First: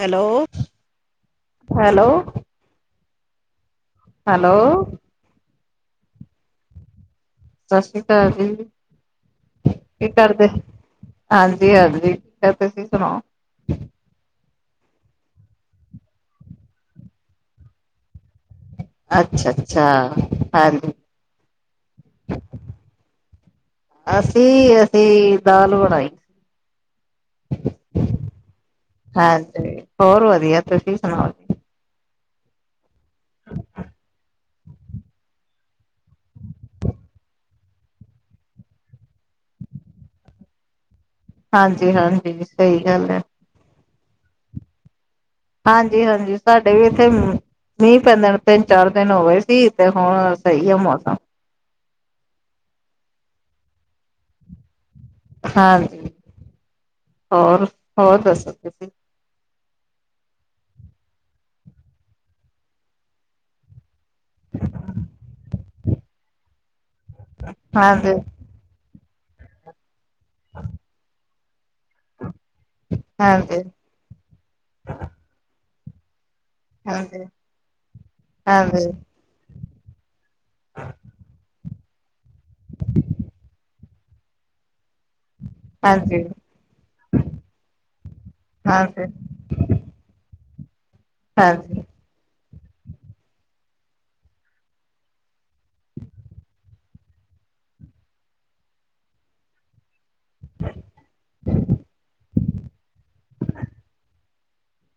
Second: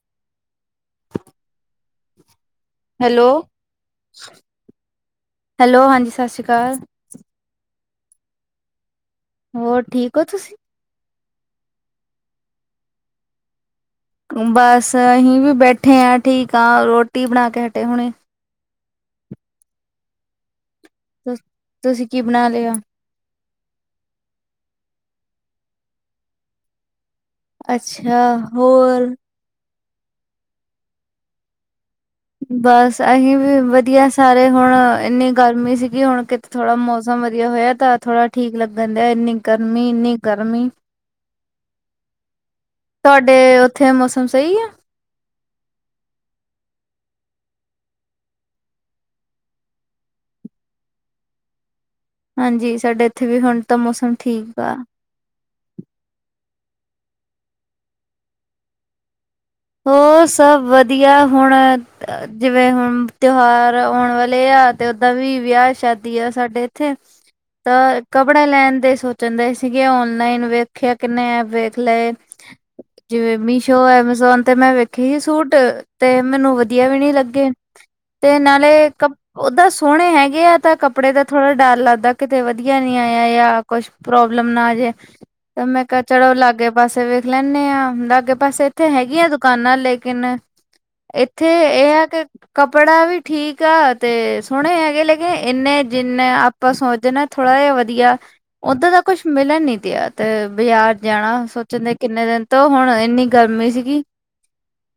Hello hello. Hello. Hello. Hello ਹਾਂਜੀ, ਸਤਿ ਸ਼੍ਰੀ ਅਕਾਲ। ਸਤਿ ਸ਼੍ਰੀ ਅਕਾਲ ਜੀ, ਹੋਰ ਕੀ ਠੀਕ ਹੋ ਕਰਦੇ? ਤੁਸੀਂ? ਹਾਂਜੀ-ਹਾਂਜੀ, ਫੇਰ ਤੁਸੀਂ ਸੁਣਾਓ? ਬਸ ਅਹੀ ਵੀ ਬੈਠੇ ਆ, ਠੀਕ ਆ, ਰੋਟੀ ਬਣਾ ਕੇ ਹਟੇ ਆ ਹੁਣੇ। ਅੱਛਾ-ਅੱਛਾ, ਹਾਂਜੀ। ਤੁਸੀਂ ਕੀ ਬਣਾ ਲਿਆ? ਅਸੀਂ-ਅਸੀਂ ਦਾਲ ਬਣਾਈ ਸੀ। ਅੱਛਾ, ਹੋਰ। ਹਾਂਜੀ, ਹੋਰ ਵਧੀਆ, ਤੁਸੀਂ ਸੁਣਾਓ? ਜੀ ਬਸ ਅਸਹੀ ਵੀ ਵਧੀਆ ਸਾਰੇ ਹੁਣ ਐਨੀ ਗਰਮੀ ਸੀਗੀ ਹੁਣ ਕਿ ਥੋੜਾ ਮੌਸਮ ਵਧੀਆ ਹੋਇਆ ਤਾਂ ਥੋੜਾ ਠੀਕ ਲੱਗਣ ਡਿਆ ਐਨੀ ਗਰਮੀ, ਇੰਨੀ ਗਰਮੀ ਹਾਂਜੀ-ਹਾਂਜੀ, ਸਹੀ ਗੱਲ ਐ। ਉਥੇ ਮੌਸਮ ਸਹੀ ਆ? ਹਾਂਜੀ-ਹਾਂਜੀ, ਸਾਡੇ ਵੀ ਇੱਥੇ ਮੀਂਹ ਪੈਂਦਾ ਨੂੰ ਤਿੰਨ-ਚਾਰ ਦਿਨ ਹੋ ਗਏ ਸੀ ਤੇ ਹੁਣ ਸਹੀ ਆ ਮੌਸਮ। ਹਾਂਜੀ, ਸਾਡੇ ਇੱਥੇ ਵੀ ਹੁਣ ਤਾਂ ਮੌਸਮ ਠੀਕ ਆ। ਹਾਂਜੀ, ਹੋਰ-ਹੋਰ ਦੱਸੋ ਤੁਸ ਹੋਰ ਸਭ ਵਧੀਆ ਹੁਣ ਜਿਵੇਂ ਹੁਣ ਤਿਉਹਾਰ ਆਉਣ ਵਾਲੇ ਆ ਤੇ ਓਦਾ ਵੀ ਵਿਆਹ-ਸ਼ਾਦੀ ਆ ਸਾਡੇ ਇੱਥੇ। ਤਾਂ ਹਾਂਜੀ ਕੱਪੜੇ ਲੈਣ ਦੇ ਸੋਚਣ ਦੇ ਸੀਗੇ ਔਨਲਾਈਨ ਵੇਖਿਆ ਕਿੰਨੇ ਐਪ ਵੇ ਲਏ ਜਿਵੇਂ ਹਾਂਜੀ ਮੀਸ਼ੋ, ਐਮਾਜ਼ੋਨ ਤੇ ਮੈਂ ਵੇਖੀ ਸੂਟ ਤੇ ਮੈਨੂੰ ਵਧੀਆ ਵਧੀਆ ਵੀ ਨੀ ਹਾਂਜੀ ਲੱਗੇ ਤੇ ਨਾਲੇ ਹਾਂਜੀ ਓਦਾਂ ਸੋਹਣੇ ਹੈ। ਯਾ ਕੱਪੜੇ ਤੇ ਥੋੜਾ ਡਰ ਲੱਗਦਾ ਕਿਤੇ ਵਧੀਆ ਨੀ ਆਇਆ ਜਾਂ ਕੁਛ ਪ੍ਰੋਬਲਮ ਨਾ ਆਜੇ। ਤੇ ਮੈਂ ਕਿਹਾ ਹਾਂਜੀ ਚੜੋ ਲਾਗੇ ਪਾਸੇ ਵੇਖ ਲੈਂਣੇ ਆ ਲਾਗੇ ਪਾਸੇ ਇੱਥੇ ਹਾਂਜੀ ਹੈਗੀ ਐਂ ਦੁਕਾਨਾਂ ਲੇਕਿਨ ਇੱਥੇ ਹਾਂਜੀ ਏ ਐ ਕੇ ਕੱਪੜਾ ਵੀ ਠੀਕ ਆ ਤੇ ਸੋਹਣੇ ਹੈਗੇ ਲੇਕਿਨ ਇੰਨੇ ਜਿੰਨੇ ਅਪ ਆਪਾਂ ਸੋਚਦੇ ਨਾ ਥੋੜਾ ਜਿਹਾ ਵਧੀਆ ਉੱਦਾਂ ਦਾ ਕੁਛ ਮਿਲਣ ਨੀ ਦੇਆ ਤੇ ਬਜ਼ਾਰ ਜਾਣਾ ਸੋਚਣ ਦੇ ਕਿੰਨੇ ਦਿਨ ਤੋਂ ਹੁਣ ਇੰਨੀ ਗਰਮੀ ਸੀਗੀ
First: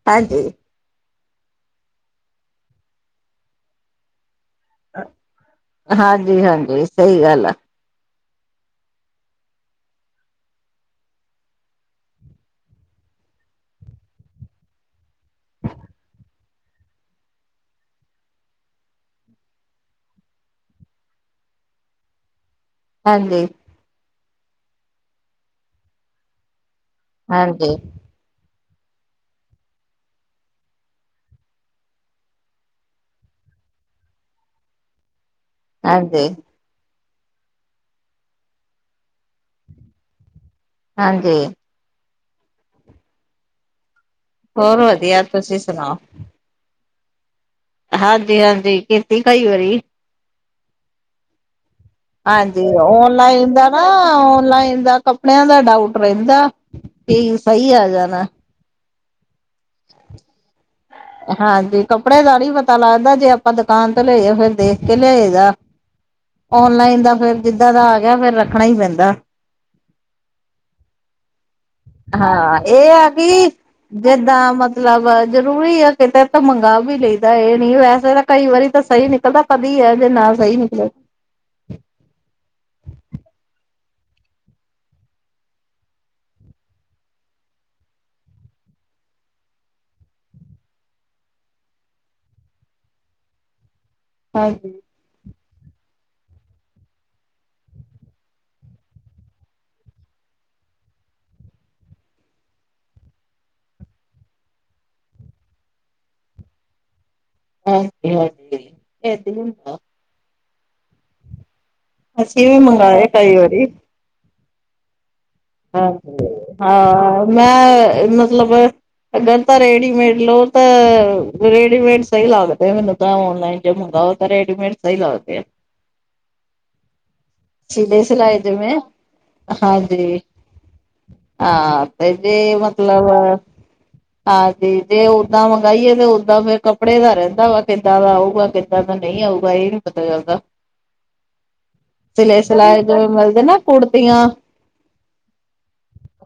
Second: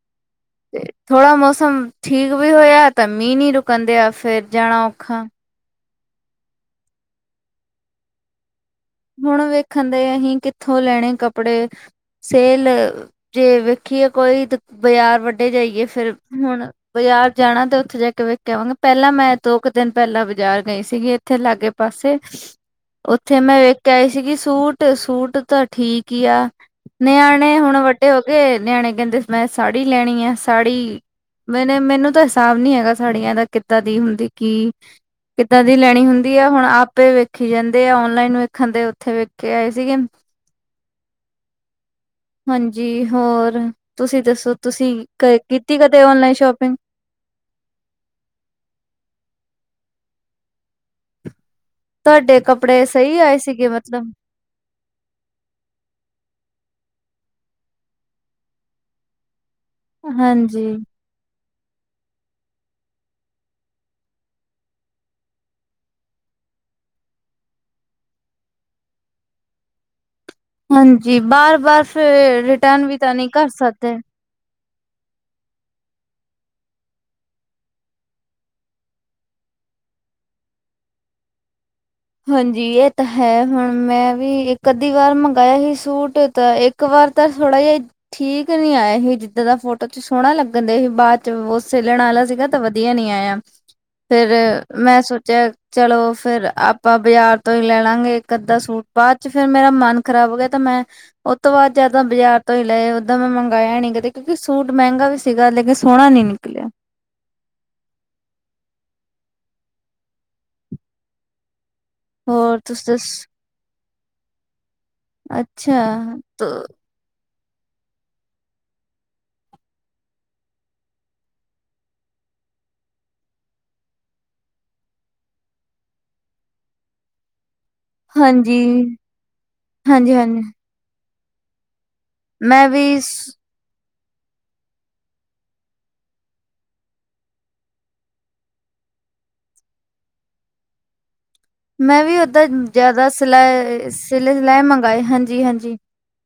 ਹਾਂਜੀ। ਤੇ ਥੋੜ੍ਹਾ ਮੌਸਮ ਠੀਕ ਵੀ ਹੋਇਆ ਤਾਂ ਮੀਂਹ ਨੀ ਰੁਕਣ ਦੇ ਆ ਫੇਰ ਜਾਣਾ ਔਖਾ ਆ ਹਾਂਜੀ ਹਾਂਜੀ ਸਹੀ ਗੱਲ ਆ ਹੁਣ ਵੇਖਣ ਦੇ ਐ ਅਸੀਂ ਕਿੱਥੋਂ ਲੈਣੇ ਕੱਪੜੇ ਸੇਲ ਜੇ ਵੇਖੀਏ ਕੋਈ ਤੇ ਬਾਜ਼ਾਰ ਵੱਡੇ ਜਾਈਏ ਫੇਰ ਹੁਣ ਆ ਬਜ਼ਾਰ ਜਾਣਾ ਤੇ ਉੱਥੇ ਜਾ ਕੇ ਵੇਖ ਕੇ ਆਣਾ ਪਹਿਲਾਂ ਮੈਂ ਦੋ ਕੁ ਦਿਨ ਪਹਿਲਾਂ ਬਾਜ਼ਾਰ ਗਈ ਸੀਗੀ - ਇੱਥੇ ਲਾਗੇ ਪਾਸੇ ਏ ਉੱਥੇ ਹਾਂਜੀ। ਮੈਂ ਵੇਖ ਆਈ ਸੀਗੀ ਸੂਟ ਸੂਟ ਤਾਂ ਠੀਕ ਈ ਆ ਨਿਆਣੇ ਹਾਂਜੀ, ਹੁਣ ਵੱਡੇ ਹੋ ਗਏ ਨਿਆਣੇ ਕਹਿੰਦੇ ਮੈਂ ਸਾੜੀ ਲੈਣੀ ਐ ਸਾੜੀ ਈ ਮੇਰੇ ਮੈਨੂੰ ਤਾਂ ਹਿਸਾਬ ਨੀ ਹੈਗਾ ਸਾੜੀਆਂ ਦਾ ਕਿੱਦਾਂ ਦੀ ਹੁੰਦੀ ਕੀ ਈ ਕਿੱਦਾਂ ਦੀ ਲੈਣੀ ਹਾਂਜੀ, ਹੁੰਦੀ ਆ ਹੁਣ ਆਪੇ ਵੇਖੀ ਜਾਂਦੇ ਆ ਔਨਲਾਈਨ ਵਿਚ ਖਦੇ ਉੱਥੇ ਵੇਖ ਕੇ ਆਏ ਸੀਗੇ ਏ ਹਾਂਜੀ ਹਾਂਜੀ ਹੋਰ ਤੁਸੀਂ ਦੱਸੋ ਹੋਰ ਤੁਸੀਂ ਵਧੀਆ ਕ ਤੁਸੀਂ ਕੀਤੀ ਸੁਣਾਓ? ਕਦੇ ਔਨਲਾਈਨ ਸ਼ੋਪਿੰਗ ਹਾਂਦੀ ਹਾਂਦੀ ਈ ਕਿਤੀ ਕਈ ਵਾਰੀ ਤੁਹਾਡੇ ਹਾਂਜੀ ਕੱਪੜੇ ਸਹੀ ਆਏ ਔਨਲਾਈਨ ਸੀਗੇ ਦਾ ਨਾ ਮਤਲਬ ਔਨਲਾਈਨ ਦਾ ਆ ਕੱਪੜਿਆਂ ਦਾ ਡਾਊਟ ਰਹਿੰਦਾ ਪੀ ਈ ਸਹੀ ਆ ਜਾਣਾ ਐ ਹਾਂਜੀ। ਹਾਂਦੀ ਕੱਪੜੇ ਦਾ ਨੀ ਪਤਾ ਲੱਗਦਾ ਜੇ ਆਪਾਂ ਦੁਕਾਨ ਤੋਂ ਲੈਈ ਏ ਫੇਰ ਦੇਖ ਕੇ ਲਿਆਏ ਦਾ ਔਨਲਾਈਨ ਦਾ ਫੇਰ ਜਿੱਦਾਂ ਦਾ ਆ ਗਿਆ ਫੇਰ ਰੱਖਣਾ ਨਾ ਪੈਂਦਾ ਆ ਹਾਂਜੀ ਬਾਰ ਬਸ ਹਾਂ ਇਹ ਆ ਕਿ ਜੇ ਬ ਤਾ ਮਤਲਬ ਜ਼ਰੂਰੀ ਆ ਕਿਤੇ ਤੇ ਮੰਗਵਾ ਵੀ ਲਈਦਾ ਇਹ ਨਹੀ ਵੈਸੇ ਤਾਂ ਕਈ ਵਾਰੀ ਤਾਂ ਸਹੀ ਨਿਕਲਦਾ ਆ ਕਧੀ ਈ ਐ ਜੇ ਨਾ ਸਹੀ ਨਿਕਲੇ ਏ ਹਾਂਜੀ ਇਹ ਤਾਂ ਹੈ ਹੁਣ ਮੈਂ ਵੀ ਇੱਕ ਅੱਧੀ ਵਾਰ ਮੰਗਇਆ ਹੀ ਸੂਟ ਤਾਂ ਇੱਕ ਇੱਕ ਵਾਰ ਤਾਂ ਥੋੜਾ ਜਿਆ ਈ ਠੀਕ ਨੀ ਆਇਆ ਹੀ ਜਿੱਦਾਂ ਦਾ ਫੋਟੋ ਚ ਸੋਹਣਾ ਲੱਗਣ ਦੇਆਹੀ ਬਾਅਦ ਚ ਬਹੁ ਸੇਲਣਾ ਆਲਾ ਸੀਗਾ ਤਾਂ ਵਧੀਆ ਨੀ ਆਇਆ ਫਿਰ ਹਾਂਜੀ ਮੈਂ ਸੋਚਿਆ ਚਲੋ ਫਿਰ ਆਪ ਆਪਾਂ ਬਾਜ਼ਾਰ ਤੋਂ ਈ ਲੈ ਲਾਂਗੇ ਇੱਕ ਅੱਧਾ ਸੂਟ ਬਾਅਦ ਚ ਫੇਰ ਮੇਰਾ ਮਨ ਖ਼ਰਾਬ ਹੋ ਗਿਆ ਤੇ ਮੈਂ ਉਹ ਤੋਂ ਬਾਅਦ ਜਦ ਬਾਜ਼ਾਰ ਤੋਂ ਹੀ ਲਏ ਓਦਾਂ ਮੈਂ ਮੰਗਾਇਆ ਨੀ ਕਦੇ ਕਿਉਂਕਿ ਸੂਟ ਮਹਿੰਗਾ ਵੀ ਸੀਗਾ ਲੇਕਿਨ ਸੋਹਣਾ ਨੀ ਨਿਕਲਿਆ ਹਾਂਦੀ ਹਾਂਦੀ ਈ ਇਦਾਂ ਇ ਹੁੰਦਾ ਐ ਅਸੀਂ ਇਹ ਹੋਰ ਤੁਸੀਂ ਮੰਗਏ ਦੱਸ ਕਈ ਵਾਰੀ ਈ ਅੱਛਾ। ਹਾਂਜੀ ਤੋ ਹਾਂ ਮੈਂ ਮਤਲਬ ਆ ਅਗਰ ਤਾਂ ਰੇਡੀਮੇਡ ਲਓ ਤਾਂ ਰੇਡੀਮੇਡ ਸਹੀ ਲੱਗਦੇ ਏ ਮੈਨੂੰ ਤਾ ਔਨਲਾਈਨ ਜੇ ਮਗਾਓ ਤਾਂ ਰੇਡੀਮੇਡ ਸਈ ਲਗਦੇ ਏ ਆ ਸਿਲੇ ਸਿਲਾਏ ਹਾਂਜੀ ਜਿਵੇਂ ਹਾਂਜੀ ਹੈ ਨੀ ਈ ਆ ਏਦੇ ਵੀ ਮਤਲਬ ਸ ਆ ਹਾਂਜੀ। ਜੇ ਉਦਾਂ ਮੰਗਾਈਏ ਤੇ ਉਦਾਂ ਫੇਰ ਕੱਪੜੇ ਦਾ ਰਹਿੰਦਾ ਵਾ, ਕਿੱਦਾਂ ਦਾ ਆਊਗਾ? ਕਿੱਦਾਂ ਦਾ ਨਈ ਆਊਗਾ। ਇਹ ਨੀ ਪਤਾ ਚੱਲਦਾ? [inaudible] ਮੈਂ ਵੀ ਸਿਲੇ ਓਦਾਂ ਸਿਲਾਏ ਜ਼ਿਆਦਾ ਜਿਵੇਂ ਸਿਲਾ, ਮਿਲਦੇ ਨਾ ਕੁੜਤੀਆਂ ਸਿਲੇ-ਸਿਲਾਏ ਮੰਗਵਾਏ। ਹਾਂਜੀ-ਹਾਂਜੀ।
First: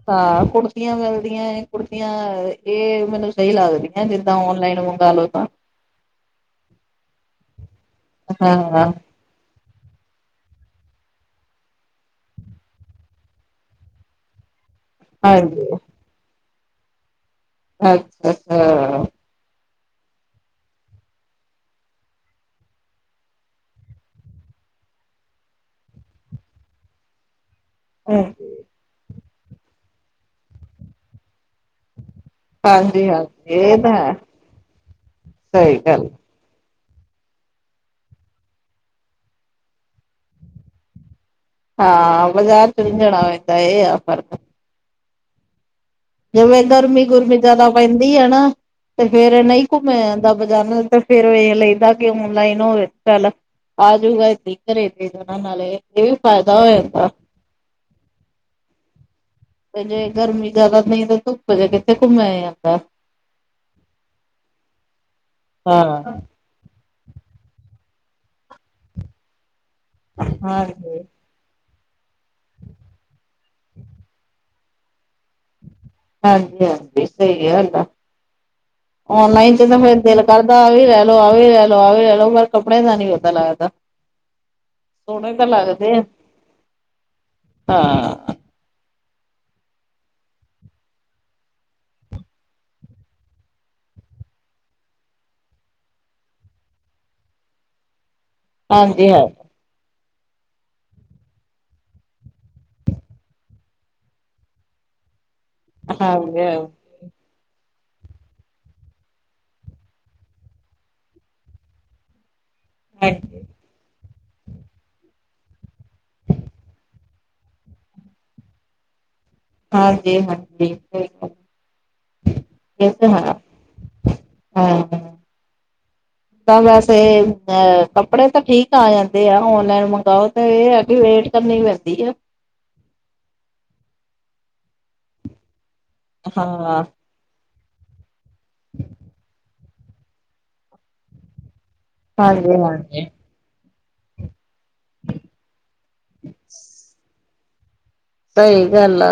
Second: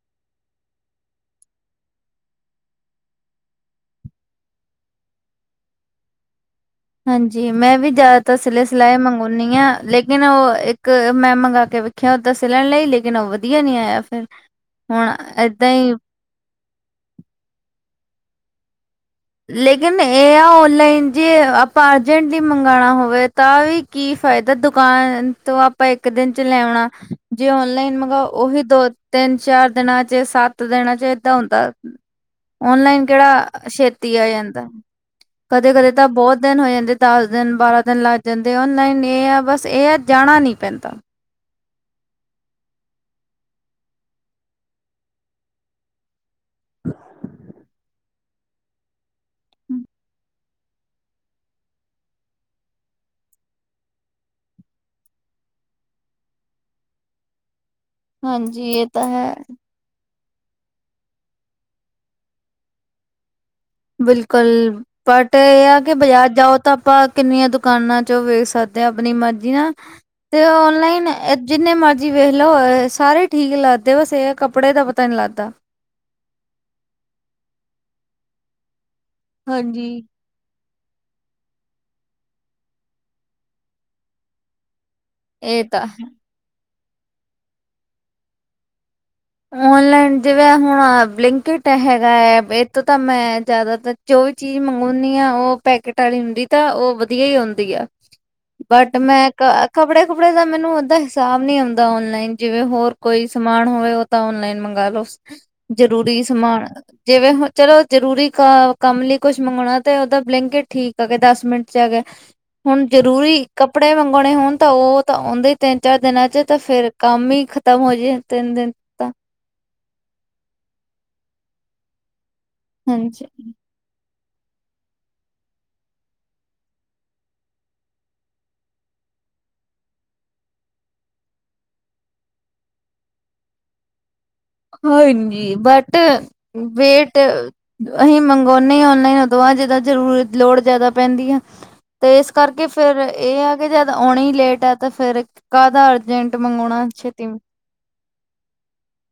ਹਾਂ। ਕੁੁੜਤੀਆਂ ਮਿਲਦੀਆਂ ਐ, ਕੁੁੜਤੀਆਂ ਅਅ ਏ ਮੈਨੂੰ ਸਹੀ ਲੱਗਦੀਆਂ, ਜਿੱਦਾਂ ਔਨਲਾਈਨ ਮੰਗਾਲੋ ਤਾਂ। ਹਾਂਜੀ। ਮੈਂ ਵੀ ਜ਼ਿਆਦਾਤਰ ਹਾਂ ਸਿਲੇ-ਸਿਲਾਏ ਮੰਗ ਹੁੰਨੀ ਆ ਲੇਕਿਨ ਉਹ ਇੱਕ ਮੈਂ ਮੰਗਾ ਕੇ ਵੇਖਿਆ, ਓਦਾਂ ਸਿਲਣ ਲਈ‌ ਲੇਕਿਨ ਉਹ ਵਧੀਆ ਨੀ ਆਇਆ ਫਿਰ। ਹੁਣ ਹਾਂਜੀ ਏਦਾਂ ਈ ਅ-ਅੱਛਾ। ਲੇਕਿਨ ਏ ਆ, ਓਨਲਾਈਨ ਜੇ ਆਪਾਂ ਅਰਜੈਂਟਲੀ ਮੰਗਾਣਾ ਹੋਵੇ ਤਾਂ ਵੀ ਕੀ ਫਾਇਦਾ? ਦੁਕਾਨ ਤੋਂ ਆਪਾਂ ਇੱਕ ਦਿਨ ਚ ਲੈ ਆਉਣਾ। ਜੇ ਔਨਲਾਈਨ ਮੰਗਾਓ, ਉਹੀ ਦੋ ਤਿੰਨ-ਚਾਰ ਦਿਨਾਂ ਚ ਸੱਤ ਦਿਨਾਂ ਚ ਏਦਾਂ ਹੁੰਦਾ। ਓਨਲਾਈਨ ਹਾਂਜੀ ਕਿਹੜਾ ਹਾਂਜੀ ਇਹ ਤਾਂ ਛੇਤੀ ਹੈ ਤੀ ਆ ਜਾਂਦਾ। ਸਹੀ ਕਦੇ-ਕਦੇ ਤਾਂ ਗੱਲ ਬਹੁਤ ਦਿਨ ਹੋ ਜਾਂਦੇ। ਦਸ ਦਿਨ, ਬਾਰਾਂ ਦਿਨ ਲੱਗ ਜਾਂਦੇ ਆ। ਔਨ ਲਾਈਨ ਇਹ ਆ, ਬਸ ਇਹ ਆ ਜਾਣਾ ਨੀ ਪੈਂਦਾ। ਹਾਂ। ਬਾਜ਼ਾਰ ਚ ਨਈ ਜਾਣਾ ਪੈਂਦਾ, ਇਹ ਆ ਫਰਕ। ਜਿਵੇਂ ਗਰਮੀ-ਗੁਰਮੀ ਜਿਆਦਾ ਪੈਂਦੀ ਐ ਨਾ, ਤੇ ਫੇਰ ਨਈ ਘੁੰਮਿਆ ਜਾਂਦਾ। ਬਜ਼ਾਰ ਨਾਲੋਂ ਤਾਂ ਫਿਰ ਵੇਖ ਲਈਦਾ ਕਿ ਆਨਲਾਈਨ ਹੋਜੇ ਚਲ। ਆਜੂਗਾ ਇਦਾਂ ਹੀ ਘਰੇ ਤੇ ਨਾਲੇ ਇਹ ਫਾਇਦਾ ਹੋ ਜਾਂਦਾ। ਹਾਂਜੀ, ਇਹ ਤਾਂ ਹੈ। ਤੇ ਜੇ ਗਰਮੀ ਜਿਆਦਾ ਪਈ ਤੇ ਧੁੱਪ ਚ ਕਿੱਥੇ ਘੁੰਮਿਆ ਜਾਂਦਾ। ਬਿਲਕੁਲ ਬਟ ਏ ਆ ਕਿ ਹਾਂ ਬਾਜਾਰ ਜਾਓ ਤਾਂ ਆਪਾਂ ਕਿੰਨੀਆਂ ਦੁਕਾਨਾਂ ਚੋਂ ਵੇਖ ਸਕਦੇ ਆ ਆਪਣੀ ਮਰਜ਼ੀ ਨਾਲ ਤੇ ਹਾਂਜੀ ਓਨਲਾਈਨ ਏ ਜਿੰਨੇ ਮਰਜ਼ੀ ਵੇਖ ਲਓ ਹੋਏ ਸਾਰੇ ਠੀਕ ਲੱਗਦੇ, ਬਸ ਇਹ ਕੱਪੜੇ ਦਾ ਪਤਾ ਨਹੀਂ ਲੱਗਦਾ। ਹਾਂਜੀ-ਹਾਂਜੀ। ਸਹੀ ਗੱਲ ਆ। ਓਨਲਾਈਨ ਚ ਤਾਂ ਫਿਰ ਹਾਂਜੀ ਦਿਲ ਕਰਦਾ ਆ ਵੀ ਲੈ ਲਓ, ਆ ਵੀ ਲੈ ਲਓ, ਆ ਵੀ ਲੈ ਲਓ, ਪਰ ਕੱਪੜੇ ਦਾ ਨਈ ਪਤਾ ਲੱਗਦਾ। ਸੋਹਣੇ ਤਾਂ ਇਹ ਲੱਗਦੇ ਐ‌। ਹੈ। ਹਾਂ। ਔਨਲਾਈਨ ਜਿਵੇਂ ਹੁਣ ਬਲਿੰਕ ਇਟ ਹੈਗਾ ਏ, ਇਹ ਤੋਂ ਤਾਂ ਮੈਂ ਜ਼ਿਆਦਾ ਤਾਂ ਜੋ ਵੀ ਚੀਜ਼ ਮੰਗਾਉਨੀ ਆ, ਉਹ ਪੈਕੇਟ ਆਲੀ ਹੁੰਦੀ ਤਾਂ ਉਹ ਵਧੀਆ ਆਉਂਦੀ ਆ। ਬਟ ਹਾਂਜੀ ਹਾਂ ਮੈਂ ਕਾ ਕੱਪੜੇ-ਕੁੱਪੜੇ ਦਾ ਮੈਨੂੰ ਓਦਦਾ ਹਿਸਾਬ ਨਹੀ ਆਉਂਦਾ ਔਨਲਾਈਨ, ਜਿਵੇਂ ਹੋਰ ਕੋਈ ਸਮਾਨ ਹੋਵੇ ਓ ਤਾਂ ਔਨਲਾਈਨ ਮੰਗਾਲੋੋ। ਜਰੂਰੀ ਹਾਂਜੀ ਸਮਾਨ ਜਿਵੇਂ ਹੁਣ ਚਲੋ ਜਰੂਰੀ ਕ ਕੰਮ ਲਈ ਕੁਝ ਮੰਗੋਣਾ ਤੇ ਉਦਾਂ ਬਲਿੰਕ ਇਟ ਠੀਕ ਆ ਕਿ ਦਸ ਮਿੰਟ ਚ ਆ ਗਿਆ। ਹੁਣ ਜਰੂਰੀ ਹਾਂਜੀ ਕੱਪੜੇ ਮੰਗਵਾਉਣੇ ਹੋਣ ਤਾਂ ਓ ਤਾਂ ਆਉਂਦੇ ਈ ਤਿੰਨ-ਚਾਰ ਦਿਨਾਂ ਚ ਤਾਂ ਫਿਰ ਕੰਮ ਹੀ ਖਤਮ ਹੋ ਜਾਏ ਤਿੰਨ ਦਿਨ ਤਾਂ ਹਾਂਜੀ-ਹਾਂਜੀ। ਬਿਲਕੁਲ ਇਹ ਤੇ ਹਾਂਜੀ ਹੈ। ਹਾਂ। [inaudible] ਤਾਂ ਵੈਸੇ ਅ ਕੱਪੜੇ ਤਾਂ ਠੀਕ ਆ ਜਾਂਦੇ ਆ ਔਨਲਾਈਨ ਮੰਗਾਓ ਤੇ ਇਹ ਆ ਕੀ ਵੇਟ ਕਰਨੀ ਪੈਂਦੀ ਐ। ਹਾਂਜੀ। ਬਟ ਹਾਂ ਵੇਟ ਅਸੀਂ ਮੰਗ ਵਾਉਨੇ ਔਨਲਾਈਨ ਉਦੋਂ ਜਿੱਦਾਂ ਜ਼ਰੂਰ ਲੋੜ ਜਿਆਦਾ ਪੈਂਦੀ ਐ। ਤੇ ਇਸ ਹਾਂਜੀ ਕਰਕੇ ਫਿਰ ਹਾਂਜੀ ਇਹ ਹੈ ਕਿ ਜਦ ਆਉਣੇ ਹਨ ਲੇਟ ਤਾਂ-ਤਾਂ ਫਿਰ ਕਾਹਦਾ ਅਰਜੈਂਟ ਮੰਗਾਉਣਾ ਛੇਤੀ ਸਹੀ ਗੱਲ ਹੈ,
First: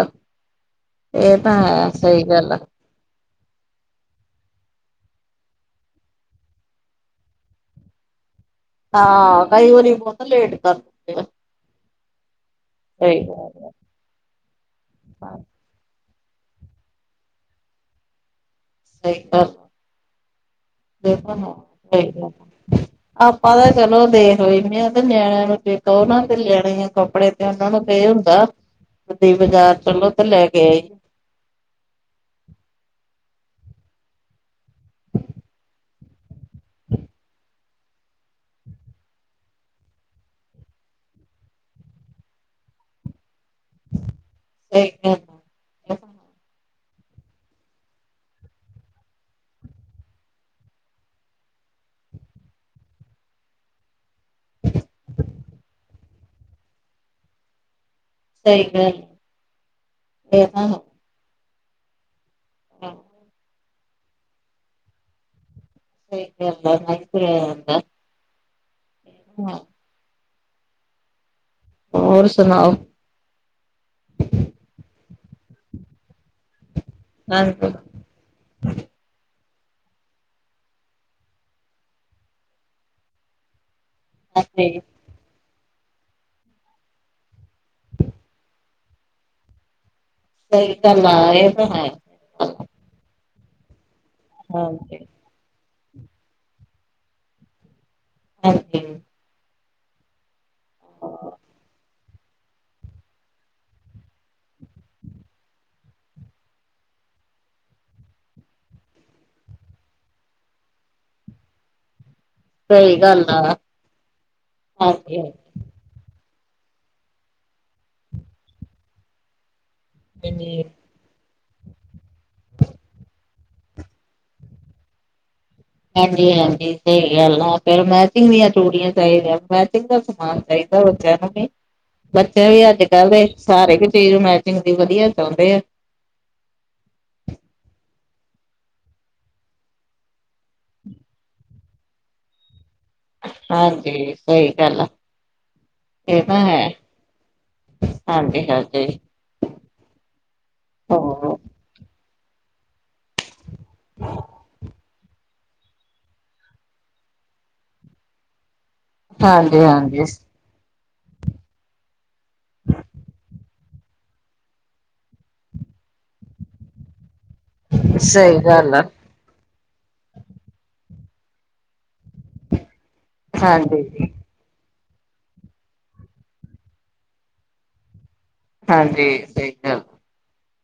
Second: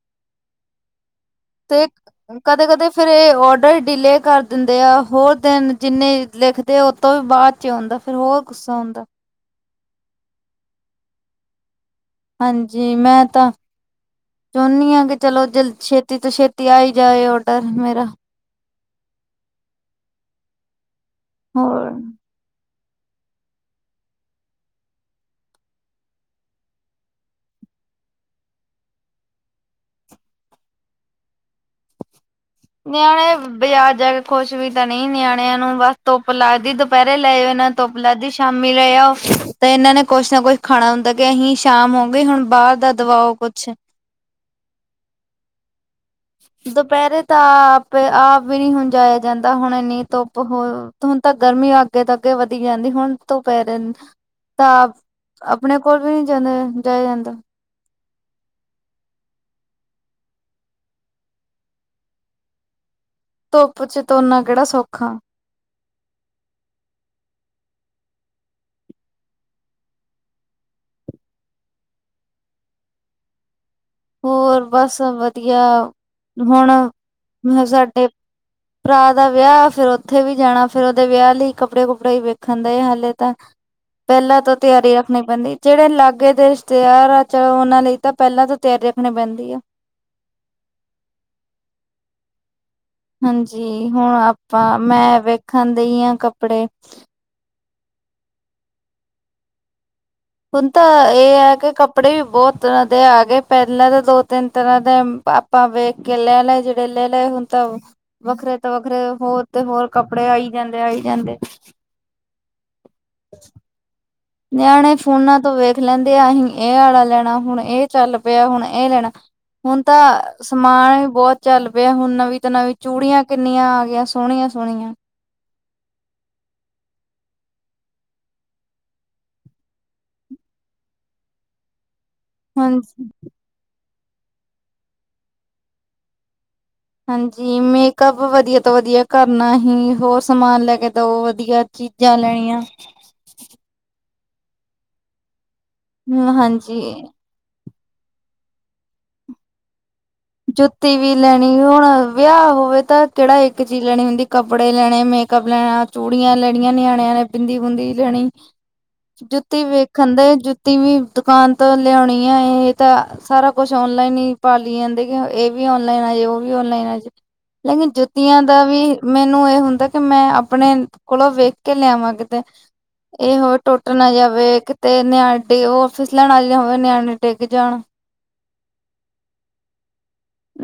ਇਹ ਤੇ ਹੈ ਸਹੀ ਗੱਲ ਆ। ਕਦੇ ਕਦੇ ਫੇਰ ਇਹ ਔਡਰ ਡਿਲੇਅ ਕਰ ਦਿੰਦੇ ਆ, ਹੋਰ ਦਿਨ ਜਿੰਨੇ ਲਿਖਦੇ ਆ ਉਹ ਤੋਂ ਵੀ ਬਾਅਦ 'ਚ ਆਉਂਦਾ। ਫੇਰ ਹੋਰ ਗੁੱਸਾ ਹੁੰਦਾ ਹਾਂ ਕਈ ਵਾਰੀ ਬਹੁਤ ਲੇਟ ਕਰ ਦਿੰਦੇ ਆ। ਹਾਂਜੀ, ਸਹੀ ਮੈਂ ਤਾਂ, ਗੱਲ ਆ ਚਾਹੁੰਦੀ ਹਾਂ ਕਿ ਚਲੋ ਜਲਦੀ ਛੇ ਛੇਤੀ ਤੋਂ ਛੇਤੀ ਆਈ ਜਾਏ ਔਡਰ ਮੇਰਾ ਸਈ ਗੱਲ ਆ, ਇਹ ਤੇ ਹੈ, ਹੋਰ ਸਹੀ ਗੱਲ ਆਪਾਂ ਤਾਂ ਚਲੋ ਦੇਖ ਲੈਂਦੇ ਆ, ਤੇ ਨਿਆਣਿਆਂ ਨੂੰ ਕਹੋ ਨਾ ਤੇ ਨਿਆਣਿਆਂ ਨੂੰ ਕੱਪੜੇ ਉਹਨਾਂ ਨੂੰ ਤੇ ਇਹ ਹੁੰਦਾ ਤੇ ਤੁਸੀ ਬਾਜ਼ਾਰ ਚਲੋ ਤੇ ਲੈ ਕੇ ਆਈਏ ਨਿਆਣੇ ਬਜਾਰ ਜਾ ਕੇ ਖੁਸ਼ ਵੀ ਤਾਂ ਨਹੀਂ, ਨਿਆਣਿਆਂ ਨੂੰ ਬਸ ਧੁੱਪ ਲੱਗਦੀ ਦੁਪਹਿਰੇ ਲੈ ਜਾ ਨ ਧੁੱਪ ਲੱਗਦੀ ਸ਼ਾਮੀ ਲੇ ਆਓ, ਤੇ ਇਹਨਾਂ ਨੇ ਕੁਛ ਨਾ ਕੁਛ ਖਾਣਾ ਹੁੰਦਾ ਕਿ ਅਸੀਂ ਸ਼ਾਮ ਹੋ ਗਈ ਹੁਣ ਬਾਹਰ ਦਾ ਦਵਾਓ ਕੁਛ। ਇਕ ਦੁਪਹਿਰੇ ਤਾਂ ਆਪ, ਆਪ ਵੀ ਨੀ ਹੁਣ ਜਾਇਆ ਜਾਂਦਾ ਹੁਣ ਇੰਨੀ ਧੁੱਪ ਹੋ ਹੁਣ ਤਾਂ ਗਰਮੀ ਅੱਗੇ ਤੱਕ ਅੱਗੇ ਵਧੀ ਜਾਂਦੀ, ਹੁਣ ਦੁਪਹਿਰੇ ਨਾ ਤਾਪ, ਆਪਣੇ ਕੋਲ ਵੀ ਨਹੀ ਜਾਂਦਾ ਜਾਇਆ ਜਾਂਦਾ। ਸਈ ਗੱਲ ਤੇ ਨਾ ਹਾਂ ਧੁੱਪ 'ਚ ਤੁਰਨਾ ਕਿਹੜਾ ਸੌਖਾ ਠੀਕ ਕਹਿੰਦੇ ਮਾਈਕਰੇਨ ਔਰ ਸੁਣਾਓ। ਹੋਰ ਬਸ ਵਧੀਆ, ਹੁਣ ਹਾਂਜੀ ਸਾਡੇ ਭਰਾ ਦਾ ਵਿਆਹ, ਫਿਰ ਉੱਥੇ ਵੀ ਜਾਣਾ, ਫੇਰ ਉਹਦੇ ਵਿਆਹ ਲਈ ਕੱਪੜੇ-ਕੁੱਪੜੇ ਵੀ ਵੇਖਣ ਦਏ ਆਂ ਹਲੇ ਤਾਂ। ਪਹਿਲਾਂ ਤੋਂ ਹਾਂਜੀ ਤਿਆਰੀਆ ਮੈਂ ਕਹਿੰਦੀ, ਜਿਹੜੇ ਲਾਗੇ ਦੇ ਰਿਸ਼ਤੇਦਾਰ ਆ ਚਲੋ ਉਹਨਾਂ ਲਈ ਤਾਂ ਪਹਿਲਾਂ ਤੋਂ ਤਿਆਰੀ ਰੱਖਣੀ ਪੈਂਦੀ ਆ। ਸਹੀ ਗੱਲ ਹੈ, ਇਹ ਤੇ ਹੈ। ਹਾਂਜੀ ਹੁਣ ਆਪਾਂ, ਹਾਂਜੀ ਮੈਂ ਵੇਖਣ ਦੇਈ ਆਂ ਕੱਪੜੇ। ਹਾਂਜੀ। ਹੁਣ ਤਾਂ ਇਹ ਐ ਕਿ ਕਪ ਕੱਪੜੇ ਵੀ ਬਹੁਤ ਤਰ੍ਹਾਂ ਦੇ ਆ ਗਏ, ਪਹਿਲਾਂ ਤਾਂ ਦੋ-ਤਿੰਨ ਤਰ੍ਹਾਂ ਦੇ ਮ, ਆਪਾਂ ਵੇਖ ਕੇ ਲੈ ਲਏ ਜਿਹੜੇ ਲੈ ਲਏ ਹੁਨ ਤਾਂ ਵੱਖਰੇ ਤੋਂ ਵੱਖਰੇ, ਹੋਰ ਤੇ ਹੋਰ ਕੱਪੜੇ ਆਈ ਜਾਂਦੇ-ਆਈ ਜਾਂਦੇ। ਸਹੀ ਗੱਲ ਆ ਨਿਆਣੇ ਹਾਂਜੀ ਫੋਨਾਂ ਤੋਂ ਵੇਖ ਦੇਖ ਲੈਂਦੇ ਆ, ਅਸੀਂ ਇਹ ਆਲਾ ਲੈਣਾ, ਹੁਣ ਇਹ ਚੱਲ ਪਿਆ ਹੁਣ ਇਹ ਲੈਣਾ। ਹੁਣ ਤਾਂ, ਹਾਂਜੀ ਸਮਾਨ ਈ ਬਹੁਤ ਚੱਲ ਪਿਆ ਹੁਣ ਨਵੀਂ ਤੋਂ ਨਵੀਂ ਚੂੜੀਆਂ ਕਿੰਨੀਆਂ ਆ ਗਈਆ, ਸੋਹਣੀਆਂ-ਸੋਹਣੀਆਂ। ਹਾਂਜੀ-ਹਾਂਜੀ ਸਹੀ ਗੱਲ ਆ, ਫਿਰ ਮੈਚਿੰਗ ਦੀਆਂ ਚੂੜੀਆਂ ਚਾਹੀਦੀਆਂ, ਮੈਚਿੰਗ ਦਾ ਸਮਾਨ। ਚਾਈਦਾ ਬੱਚਿਆ ਨੂੰ ਵੀ। ਬੱਚੇ ਵੀ ਹਾਂਜੀ ਅੱਜ-ਕੱਲ ਦੇ, ਸਾਰੇ ਇੱਕ ਚੀਜ਼ ਮੈਚਿੰਗ ਦੀ ਵਧੀਆ ਚਾਹੁੰਦੇ। ਹਾਂਜੀ, ਮੇਕਅੱਪ ਵਧੀਆ ਤੋਂ ਵਧੀਆ ਕਰਨਾ ਹੀ, ਹੋਰ ਸਮਾਨ ਲੈ ਕੇ ਦਓ ਵਧੀਆ। ਚੀਜ਼ਾਂ ਲੈਣੀਆ। ਹਾਂਜੀ, ਸਹੀ ਗੱਲ ਹੈ, ਇਹ ਨਾ ਹਾਂਜੀ ਹਾਂਜੀ-ਹਾਂਜੀ। ਜੁੱਤੀ ਵੀ ਲੈਣੀ ਹੁਣ ਵਿਆਹ ਹੋਵੇ ਤਾਂ ਕੇੜਾ ਇੱਕ ਚੀਜ਼ ਲੈਣੀ ਹੁੰਦੀ ਕੱਪੜੇ ਲੈ ਣੇ, ਮੇਕਅੱਪ ਲੈਣਾ, ਚੂੜੀਆਂ ਲੈਣੀਆਂ, ਨਿਆਣਿਆਂ ਨੇ ਬਿੰਦੀ-ਬੂੰਦੀ ਲੈਣੀ ਹਾਂਜੀ ਜੁੱਤੀ ਹਾਂਜੀ ਵੇਖਣ ਦਏ ਜੁੱ ਤੀ ਵੀ ਦੁਕਾਨ ਤੋਂ ਲਿਓਣੀ ਆ ਏ ਤਾਂ, ਸਾਰਾ ਕੁਛ ਔਨਲਾਈਨ ਈ ਭਾਲੀ ਜਾਂਦੇ। ਏ ਵੀ ਔਨਲਾਈਨ ਆਜੇ ਓਵੀ ਔਨਲਾਈਨ ਆਜੇ ਲੇਕਿਨ ਸਹੀ ਜੁੱਤੀਆਂ ਦਾ ਗੱਲ ਵੀ ਆ ਮੈਨੂੰ ਏ ਹੁੰਦਾ ਕੀ ਮੈਂ ਆਪਣੇ ਕੋਲੋਂ ਵੇਖ ਕੇ ਲਿਆਵਾਂ ਕਿਤੇ। ਏ ਹੋ ਟੁੱਟ ਹਾਂਜੀ ਨਾਂ ਜਾਵੇ ਕਿਤੇ ਨਿਆ-ਡੀ ਓ ਫਿਸਲਣ ਵਾਲੀ ਨਾਂ ਹੋਵੇ, ਨਿਆਣੇ ਨਾਂ ਡਿੱਗ ਜਾਣ। ਹਾਂਜੀ, ਠੀਕ ਆ।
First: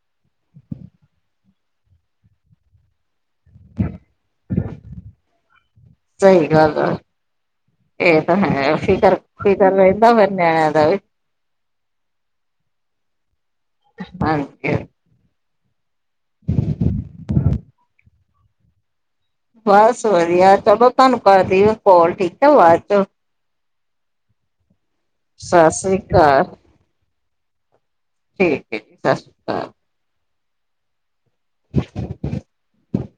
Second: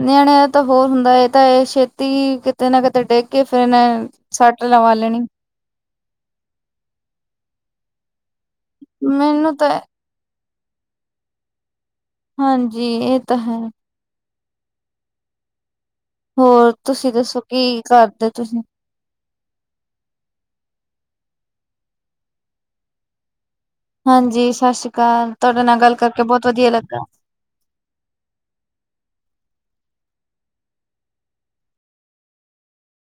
ਨਿਆਣਿਆਂ ਤਾਂ ਹੋਰ ਹੁੰਦਾ ਏ-ਏ ਤਾਂ ਏ ਛੇਤੀ ਕਿਤੇ ਨਾ ਕਿਤੇ ਡਿੱ ਕੇ ਫੇਰ [unintelligible] ਸੱਟ ਲਵਾ ਲੈਣੀ। ਸਈ ਗੱਲ ਆ। ਏ ਤਾਂ ਹੈ ਮੈਨੂੰ ਫਿਕਰ-ਫਿਕਰ ਤਾਂ ਰੈਂਦਾ ਫੇਰ ਨਿਆਣਿਆਂ ਦਾ ਵੀ। ਹਾਂਜੀ, ਏ ਤਾਂ ਹੈ। [unintelligible] ਹੋਰ, ਤੁਸੀਂ ਦੱਸੋ ਕੀ ਕਰਦੇ ਤੁਸੀਂ? ਬਸ ਵਧੀਆ ਚਲੋ ਤੁਹਾਨੂੰ ਕਰਦੀ ਆ ਕੋਲ ਠੀਕ ਆ ਬਾਦ ਚ। ਹਾਂਜੀ ਸਸ ਸ੍ਰੀ ਕਾਲ ਤੁਹਾਡੇ ਸਤਿ ਨਾਲ ਗੱਲ ਸ੍ਰੀ ਕਰਕੇ ਅਕਾਲ ਬੋਤ ਵਧੀਆ ਲੱਗਾ। ਠੀਕ ਏ ਸਸ [unintelligible]